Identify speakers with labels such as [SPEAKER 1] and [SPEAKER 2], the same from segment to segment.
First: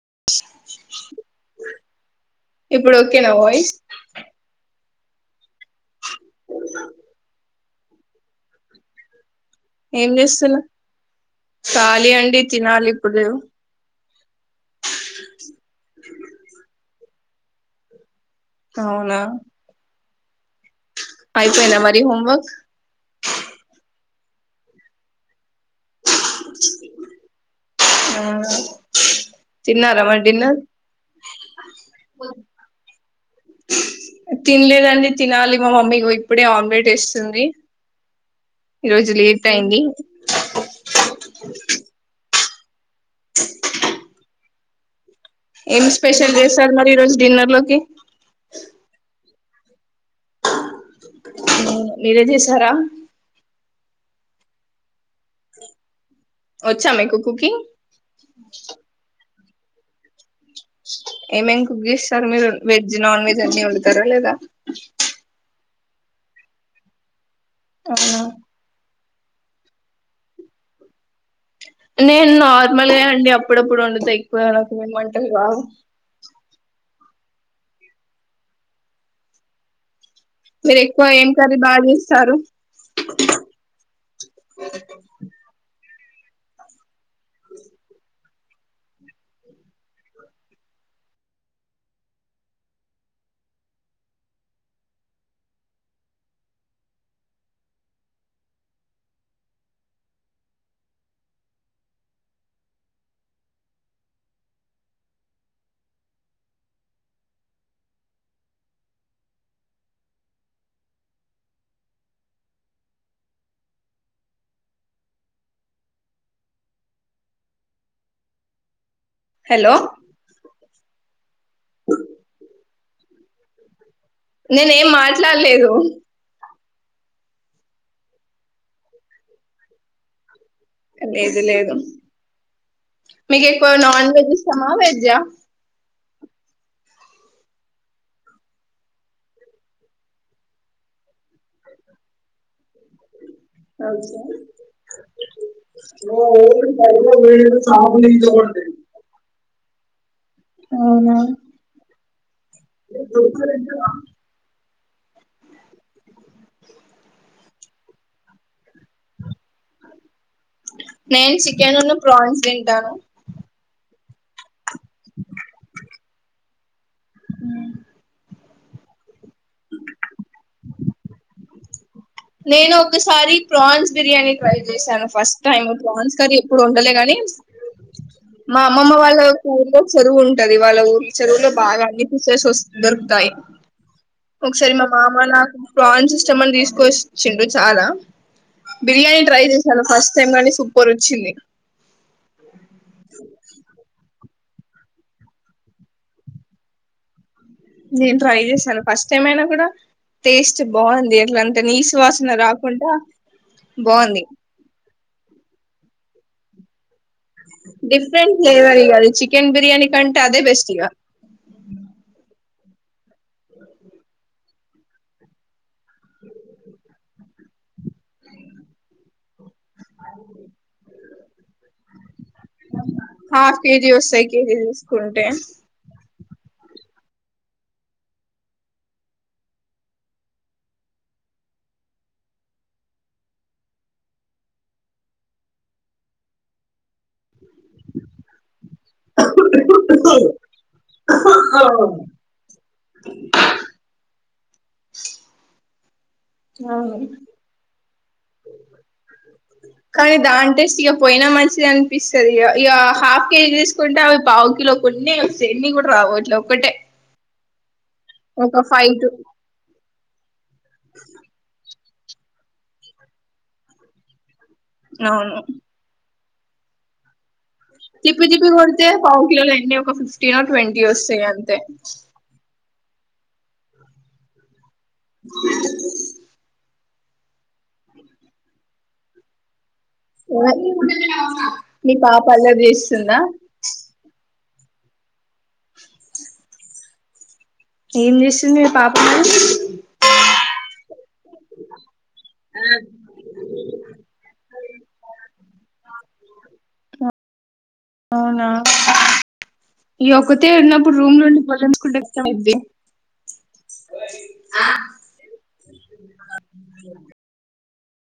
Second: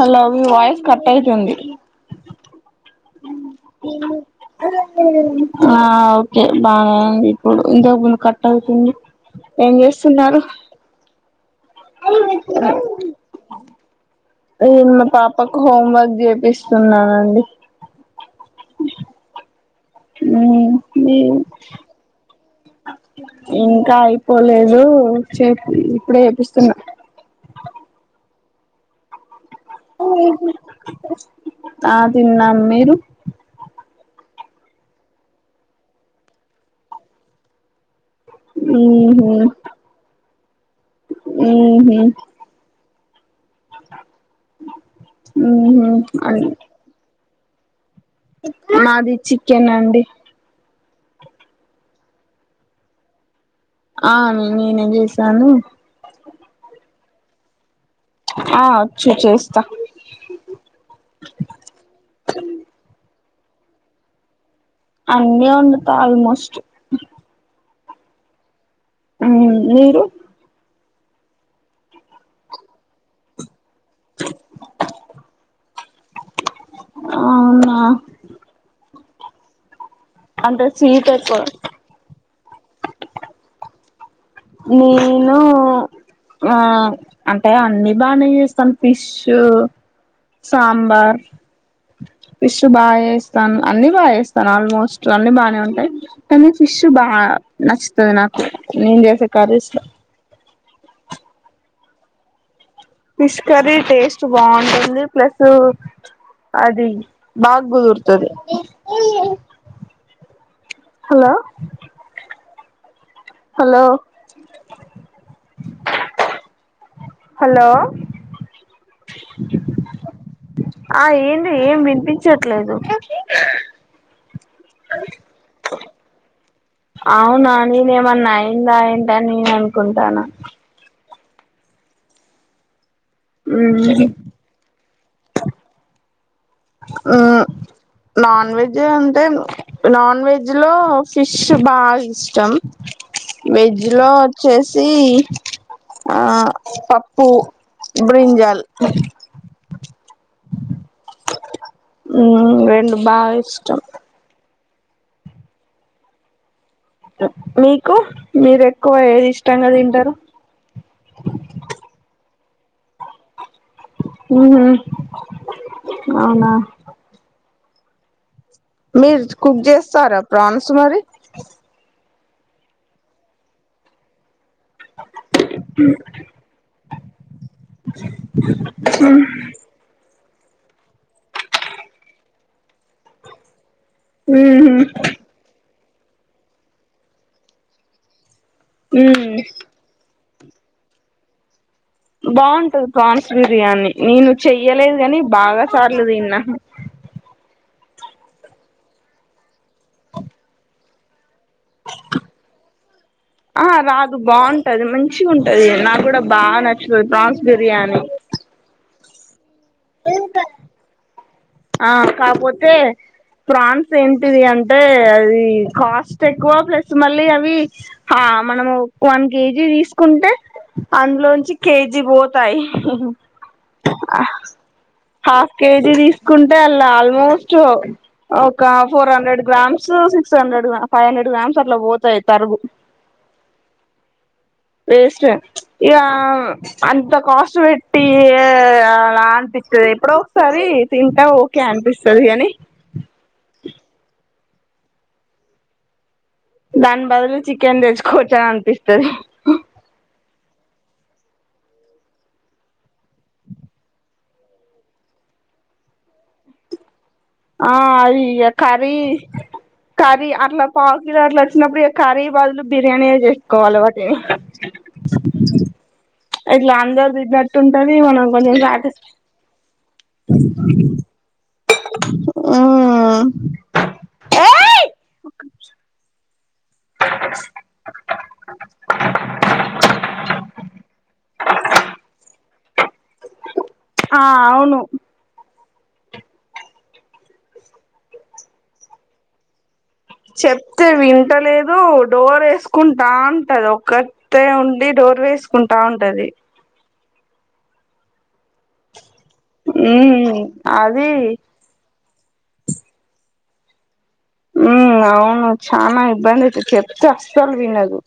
[SPEAKER 1] Hello అవి voice cut ఐతుంది.
[SPEAKER 2] ఇప్పుడు ఒకేనా వాయిస్
[SPEAKER 1] ఆ ఓకే బా [unintelligible] ప్పుడు ఇంతకుముందు కట్ట్ అవుతుంది. ఏం జేస్సున్నారు.
[SPEAKER 2] ఖాళీ అండి తినాలి ఇప్పుడు
[SPEAKER 1] ఇ మా పాపకు హోమ్ వగ్గ్ జేపిస్సున్నానండి.
[SPEAKER 2] అవునా
[SPEAKER 1] ఉ మీఉ,
[SPEAKER 2] అయిపోయిందా మరి హోంవర్క్
[SPEAKER 1] ఇంకా ఇ పోలేదు చేపి ఇప్పుడే ఏపిస్సున్నా
[SPEAKER 2] చిన్నార మరి డిన్నర్
[SPEAKER 1] ఆ తిన్నాం మీరు
[SPEAKER 2] తిన్లేదండి తినాలి మా మమ్మీ ఇగో ఇప్పుడే ఆమ్లెట్ ఎస్సుంది. ఈ రోజు
[SPEAKER 1] ఉహు
[SPEAKER 2] లేట్ అయింది.
[SPEAKER 1] హు హు
[SPEAKER 2] ఏం
[SPEAKER 1] ఉహు
[SPEAKER 2] స్పెషల్
[SPEAKER 1] అని
[SPEAKER 2] చేస్సారు మరి ఈ రోజ్ డిన్నర్ లోకి
[SPEAKER 1] మాది చికెన్ అండి.
[SPEAKER 2] మీరే చేసారా
[SPEAKER 1] ఆ మిమి నేన్ చేసాను.
[SPEAKER 2] వచ్చా మీకు కుకింగ్
[SPEAKER 1] ఆ చ్చు చేస్ త్త
[SPEAKER 2] ఏమేం కుక్ చేస్సారు మీరు వెజ్, నాన్ వె చట్నివండుతారలేేదా
[SPEAKER 1] అన్నీ వండ్ ఆల్మోస్ట్
[SPEAKER 2] అవునా
[SPEAKER 1] హు, మీరు
[SPEAKER 2] నేను నార్మలే అండి అప్పుడప్పుడు వండుత ఎక్కువ నాకు వంటల్ రావు.
[SPEAKER 1] ఔనా.
[SPEAKER 2] మీరు
[SPEAKER 1] స్వీట్
[SPEAKER 2] ఎక్కువుగ ఏం
[SPEAKER 1] ఎక్కువ
[SPEAKER 2] కర్రీ బా చేస్సారు. పటికా
[SPEAKER 1] నేను ఆ అంటే అన్ని బానే చేస్తాను ఫిష్, సాంబార్, ఫిష్ బాగా చేస్తాను. అన్ని బాగా చేస్తాను. ఆల్మోస్ట్ అన్ని బానే ఉంటాయి కానీ, ఫిష్ బా నచ్చుతుంది. నాకు నేను చేసే కర్రీ సులో ఫిష్ కర్రీ టేస్ట్ బావుటుంది. ప్లస్ అది బాగ కుదురుతది. హలో హలో హలో
[SPEAKER 2] హలో
[SPEAKER 1] ఆ ఏన్ ఏం వినిపించట్లేదు
[SPEAKER 2] నేనే ఏం మాట్లాడ లేదు
[SPEAKER 1] అవునా నేనేమన్నా అయిందా ఏంటని నేను అనుకుంటాన
[SPEAKER 2] లేదు లేదు మీకు ఎక్కువ నాన్ వెజ్ ఇష్టమా వెజ్ జా
[SPEAKER 1] అ నాన్ వెజ్ అంటే నాన్ వెజ్ లో ఫిష్ బాగ ఇష్టం. వెజ్ లో వచ్చేసి ఆ పప్పు బ్రింజాల్ చ్
[SPEAKER 2] అవునా
[SPEAKER 1] ఉ రెండు బాగా ఇష్టం మీకు మీరె
[SPEAKER 2] నేను చికెనును ప్రాన్స్ తింటాను
[SPEAKER 1] ఉహ్ అవునా మీరు కుక్ చేస్తారా ప్రాన్స్ మరి
[SPEAKER 2] నేను ఒకసారి ప్రాన్స్ బిర్యానీ టై చేసాను ఫస్ట్ టైం ప్రాన్స్ కర్రీ ఎప్పుడు వండలే కాని మా అమ్మమ్మ వాళ్ళ ఊర్లో కొ ఉంటది వాళ్ళ ఊరి చెరువులో బాగా అన్ని పిసెస్ దొరుకుతాయి. ఒకసారి మా మామ ల్ల ప్రాన్సిస్ మళ్ళ తీసుకొచ్చిండు చాలా బిర్యానీ ట్రై
[SPEAKER 1] ఉ
[SPEAKER 2] చేశాను ఫస్ట్ నిజంగానే సూపరచ్చింది
[SPEAKER 1] బాగుంటది ప్రాన్స్ బిర్యానీ నేను చెయ్యలేదు కాని బాగా సార్లు తిన్న
[SPEAKER 2] నేను ట్రై చేశాను ఫస్ట్ టైం అయినా కూడా టేస్ట్ బాగుంది అలా అంట నీసువాసన రాకుండా బాగుంది
[SPEAKER 1] మంచిగ ఉంటది నాకు కూడా బాగా నచ్చ
[SPEAKER 2] డిఫరెంట్ ఫ్లేవర్ చిక్ చికెన్ బిర్యానీ కంటె అదే బెస్ట్ ఇవ
[SPEAKER 1] ఆ కాపోతే ఫాన్స్ ఎంతది అంత అంట అది కష్టట్ ఎక్కువ బ మళ్ళీ అవిా మనము వన్ కేజీ ఇ తీసుకుంటే అ చి కేజీ బో
[SPEAKER 2] హాఫ్ కేజీ వస్తాయి కేజీ తీసుకుంటే
[SPEAKER 1] హాఫ్ కేజీ తీ కుంటే అలా ఆల్మోస్ట్ ఒక four hundred grams six hundred five hundred grams అట్లా పోతాయి తరుగు వేస్ట్ ఇ అంత కాస్ట్ పెట్టి అలా అనిపిస్తుది ఎప్పుడో ఒకసారి తింటా ఓకే అనిపిస్తుది అని
[SPEAKER 2] అవును
[SPEAKER 1] దాని బదులు చికెన్ తెచ్చుకోవచ్చని అనిపిస్తుంది
[SPEAKER 2] టెస్ట్ ఇక పోయినా మంచిది అనిపిస్తుంది ఇక హాఫ్ కేజీ తీసుకుంటే అవి పాావు కిలో కొన్ని వస్తాన్ని కూడా రావు ఇట్లా ఒకటే
[SPEAKER 1] ఆ ఈవి కరి కారి పాల చిన్నప్పుడ కఖరీ బాదులు బిర్యానీక్కువ అలవాటిేని
[SPEAKER 2] అవును
[SPEAKER 1] ఎట్లా అందాజ వి నా
[SPEAKER 2] తటిపీ తటిపిపీ వడితే పావు కిలలో ఎడి ఒక ఫ టీన్ ట్వంటీ వస్తాయిడి అంతే
[SPEAKER 1] ఏ కే
[SPEAKER 2] నీ పాపల్లో తీస్తుంద
[SPEAKER 1] ఆ అవును
[SPEAKER 2] ఏం చేస్తుంది మీ పాప
[SPEAKER 1] చెప్తే వింటలేదు డోర్ వేసుకుంటా ఉంటది ఒక్కటే ఉండి డోర్ వేసుకుంటా ఉంటది
[SPEAKER 2] అవున ఈ
[SPEAKER 1] ఉమ్
[SPEAKER 2] ఒక్కతేన్నప్పుడు
[SPEAKER 1] అది
[SPEAKER 2] రూమ్ లోండి బలంచుకుంటే దది
[SPEAKER 1] ఉ అవును చనా ఇబ్బందితి చెప్తే అస్సలు వినదు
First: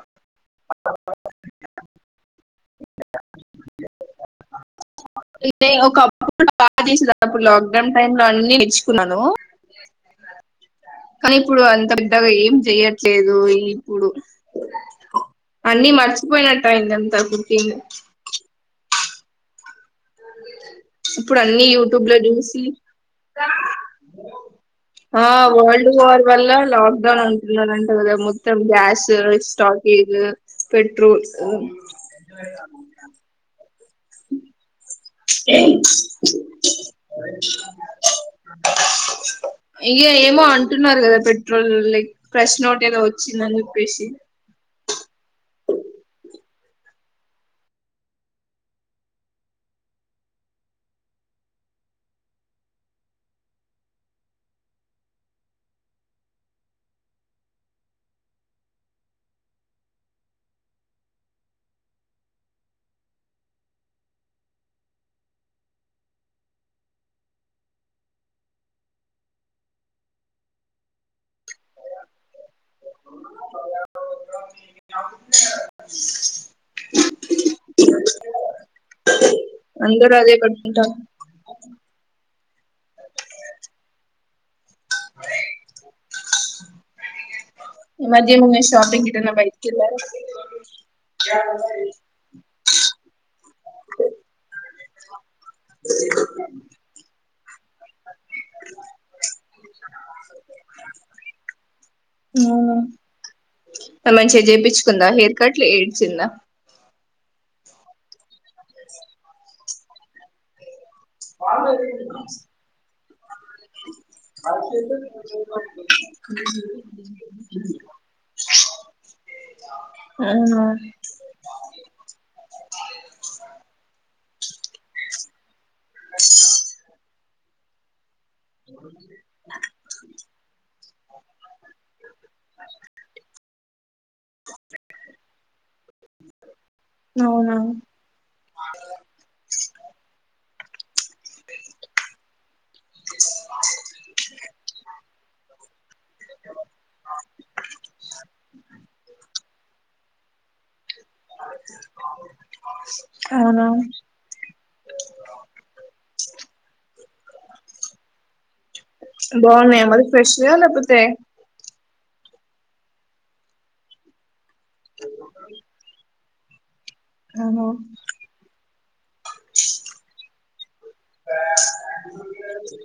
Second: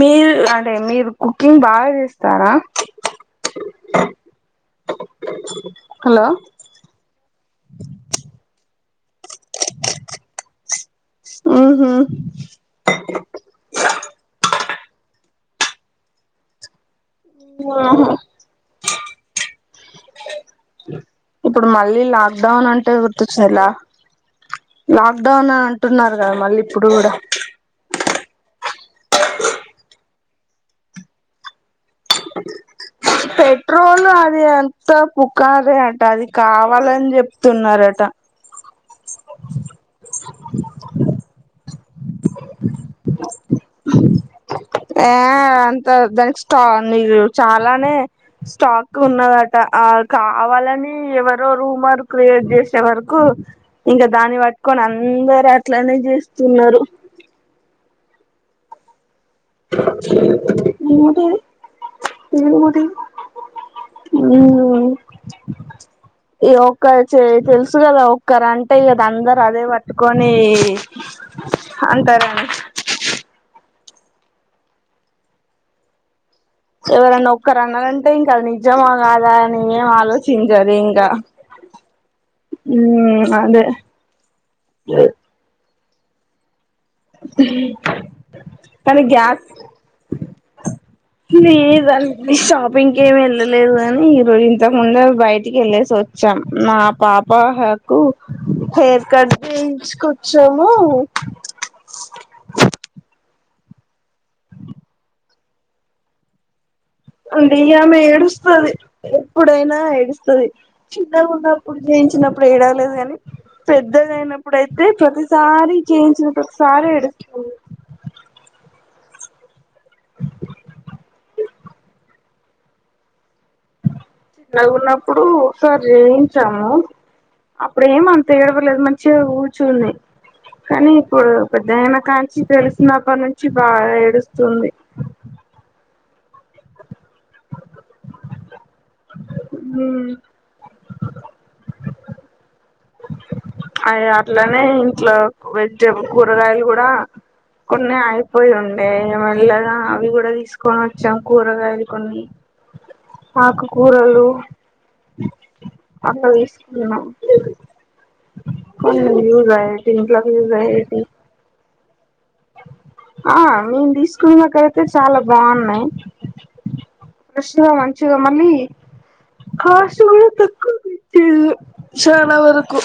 [SPEAKER 1] మీరు అంటే మీరు కుకింగ్ బాగా చేస్తారా
[SPEAKER 2] ఇదే ఒక
[SPEAKER 1] హలో
[SPEAKER 2] అప్పుడు బాగా చేసేది అప్పుడు లాక్డౌన్ టైమ్ లో నేర్చుకున్ కున్నాను కానీ ఇప్పుడు అంత
[SPEAKER 1] ఉహు
[SPEAKER 2] బేద్దగా ఏం చెయ్యట్లేదు ఇప్పుడు అన్ని మర్చిపోయినట్టు అయిందండి తగ్గు కింగ్
[SPEAKER 1] ఇప్పుడు
[SPEAKER 2] అన్ని
[SPEAKER 1] మళ్ళీ
[SPEAKER 2] యూట్యూబ్ లో చూసి
[SPEAKER 1] లాక్డౌన్ అంటే గుర్తొచ్చందిలా
[SPEAKER 2] ఆ
[SPEAKER 1] లాక్డౌన్ అని
[SPEAKER 2] వరల్డ్
[SPEAKER 1] అంటున్నారు
[SPEAKER 2] వార్
[SPEAKER 1] కదా
[SPEAKER 2] వల్ల
[SPEAKER 1] మళ్ళీ ఇప్పుడు కూడా
[SPEAKER 2] లాక్డౌన్ అంటున్నారంట కదా మొత్తం గ్యాస్ స్టాకేజ్ పెట్రోల్
[SPEAKER 1] స పెట్రోలు అది ఎంత పుకారే అట అది కావాలని చెప్తున్నారట
[SPEAKER 2] ఇక ఏమో అంటున్నారు కదా పెట్రోల్ లైక్ ప్ర్రెష్ నోట్ ఏదో వచ్చిందని చెప్పేసి
[SPEAKER 1] ఆ అంత ఉంద్ స్ నీకు చాలానే స్టాక్ ఉన్నదట ఆ కావాలని ఎవరో రూమర్ క్రియేట్ చేసే వరకు ఇంకా దాన్ని పట్టుకొని అందర అట్లనే చేస్తున్నారు టిటి ఈ ఒ తెలుసు కదా ఒక్కరు అంటే కద అందరు అదే పట్టుకొని అంటారండి ఎవరన్నా ఒక్కరు అన్నారంటే ఇంకా అది నిజమా కాదా ఏం
[SPEAKER 2] అందరూ అదే కట్టుకుంటారు
[SPEAKER 1] ఆలోచించించరన్కా ఉమ్ అదే
[SPEAKER 2] ఈ మధ్య ఏమైనా
[SPEAKER 1] కానీ
[SPEAKER 2] షాపింగ్ కేటన్న
[SPEAKER 1] గ్యాస్
[SPEAKER 2] బయటికి కెల్లారా
[SPEAKER 1] లేదండి షాపింగ్కి ఏమి వెళ్ళలేదు గానీ ఇగో ఇంతకుందు బయ ఇక వెళ్ళసి వచ్చాం నా పాపకు హెయిర్ కట్ చేయించుకొచ్చాము
[SPEAKER 2] మంచిగ చేపిచుకుందా హెయిర్ కట్ ఏడ్చిందా
[SPEAKER 1] ఉంది ఇగ ఆమె ఏడుస్తూ టుది ఎప్పుడైనా ఆ ఎడుస్తది చిన్నగ ఉన్నప్పుడు జేయించినప్పుడు ఏడవలేదు కాని పెద్దగ అయినప్పుడుయితే ప్రతిసార జేయించినప్పుడు ప్రతిసారి ఏడుతది
[SPEAKER 2] ఆ
[SPEAKER 1] చిన్నగున్నప్పుడు ఒకసారి జేయించాము అపుడే మన్ తేడవలేదు మంచిగ కూర్చుంది కానీ ఇప్పుడు పెద్దగైనకన్ చి తెలిసినప్పడి నుంచి బాగా ఏడుస్తుంది
[SPEAKER 2] నవునా
[SPEAKER 1] ఊళ్ళే అవి అట్లనే ఇంట్ల వెజిటబుల్ కూరగాయలు గూడా కొన్ని అయిపోయి ఉండే ఇగ మెల్లగా అవి కూడ్ తీసుకో అన్ చం కూరగాయలు కొన్ని
[SPEAKER 2] అవునా
[SPEAKER 1] ఆకుకూరలు అట్ల తీసుకున్నాం కొన్ని యూజ్
[SPEAKER 2] బాగున్నాయా
[SPEAKER 1] అయ్యేటి
[SPEAKER 2] మరి
[SPEAKER 1] ఇంట్లోకి
[SPEAKER 2] ఫ్రెష్ గా
[SPEAKER 1] యూజ్
[SPEAKER 2] లేకపోతే
[SPEAKER 1] అయ్యేటివి ఆ నేను తీసుకునే అక్ ఇక్కడైతే చాలా బాగున్నాయి ఫ్రెష్
[SPEAKER 2] అవును
[SPEAKER 1] గా మంచిగ మళ్ళీ కాస్ట్ గుడా తక్కువ పెట్టిరు చానా వరకు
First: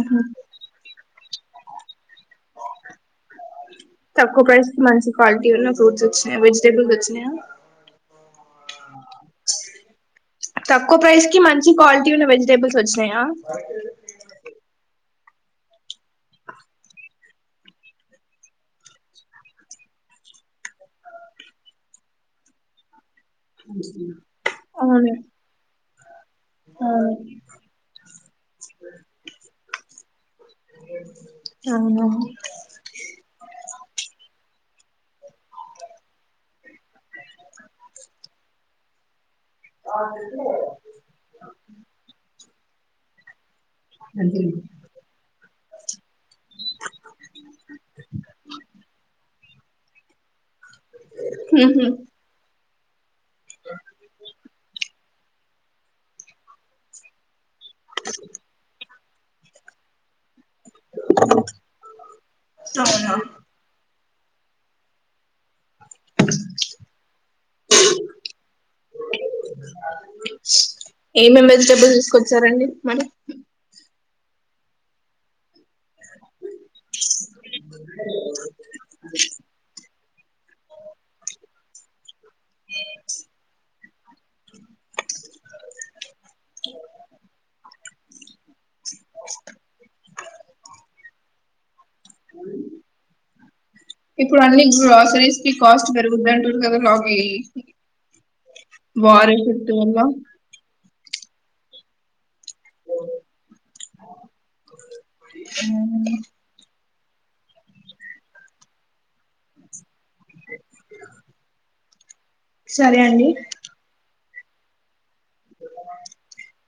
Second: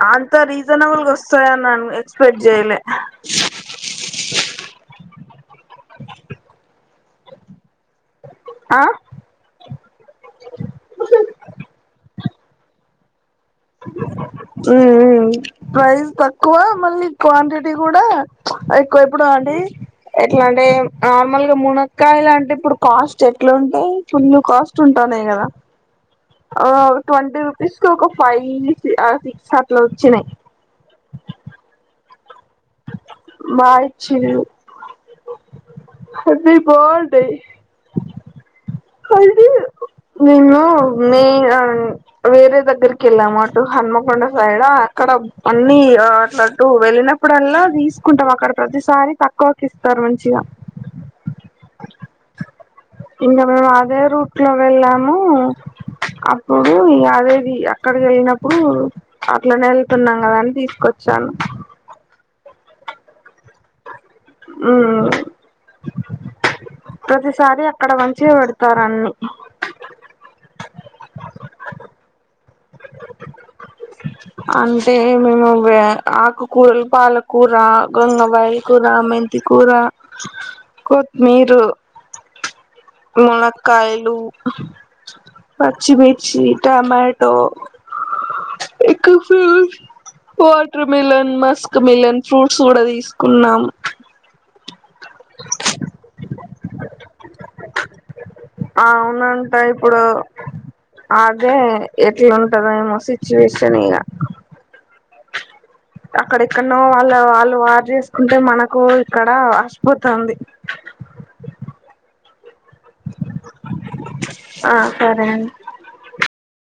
[SPEAKER 2] ఉహు
[SPEAKER 1] అంత రీజనబుల్ వస్తాయ అన్ ఎక్స్పెక్ట్ చేయలే
[SPEAKER 2] తక్కువ ప్రైస్ కి మంచి క్వాలిటీ ఉన్ను ఫ్రూట్స్ వచ్చినయ్ వెజటేబల్స్ వచ్ ఉన్నాయా
[SPEAKER 1] ఆ
[SPEAKER 2] తక్కువ ప్రైస్ కి మంచి క్వాలిటీ ఉన్న వెజిటేబుల్స్ వచ్చినాయా
[SPEAKER 1] ఉ ఉ ప్రైస్ తక్కువ మళ్ళీ క్వాంటిటీ గూడా ఎక్కువ ఇప్పుడు అండి ఎట్లా అంటే నార్మల్గా మునక్కాయ లాంటే ఇప్పుడు కాస్ట్ చెట్లు ఉంటే ఫుల్లు కాస్ట్
[SPEAKER 2] అవును
[SPEAKER 1] ఉంటానే గదా ఆ
[SPEAKER 2] అవును
[SPEAKER 1] ట్వంటీ రూపీస్ కి ఒక ఫైవ్ ఆ సిక్స్ అట్ల వచ్చినాయి
[SPEAKER 2] అవును
[SPEAKER 1] మాయిచిల్లు అది బాగుంటాయి కయ్ నేను మేర ని వేరే దగ్గర కి వెళ్ల మాట్ టు హన్మకొండ సైడ్ అక్కడం అన్ని అట్లా టు వెళ్ళినప్పుడల్లా తీసుకుంటాం అక్కడ ప్రతిసారి తక్కువకి ఇస్తారు మంచిగా
[SPEAKER 2] ఉహు
[SPEAKER 1] ఇన్ మే అదే రూట్ లో వెళ్ళా అప్పుడు అదే అది అక్కడికి వెళ్ళినప్పుడు అట్లనే వెళ్తున్నాం కదంీ తీ కొచను
[SPEAKER 2] అవునా
[SPEAKER 1] అ
[SPEAKER 2] అ
[SPEAKER 1] ప్రతిసారి అక్కడ వంచి పెడతారున్ని
[SPEAKER 2] ఏమేమి వెజిటేబుల్ తీసుకొచ్చారంండి మనం
[SPEAKER 1] అంటే మేము ఆకుకూరలు పాలకూర గంగ బయల కూూర మెంత కూూర కొత్మీరు ములక్కలు పర్చ్చిమిర్చి టమాటో ఇ ఫ watermelon muskmelon fruits కూడా తీసుకున్నాం
[SPEAKER 2] ఆ సరీస్ కి కాస్ట్ పెరుగుది అంటుారు కదా లాగ వార చుట్టు వల్ల
[SPEAKER 1] అే ఎ ఉంట సిచుేషన్ ఏగా
[SPEAKER 2] అ
[SPEAKER 1] వాళ్ళ వాళ్ళు వారు చేసుకుంటే మనకు ఇక్కడ అష్టపోతుంది
[SPEAKER 2] సరే అండి
[SPEAKER 1] ఆ సరే అండి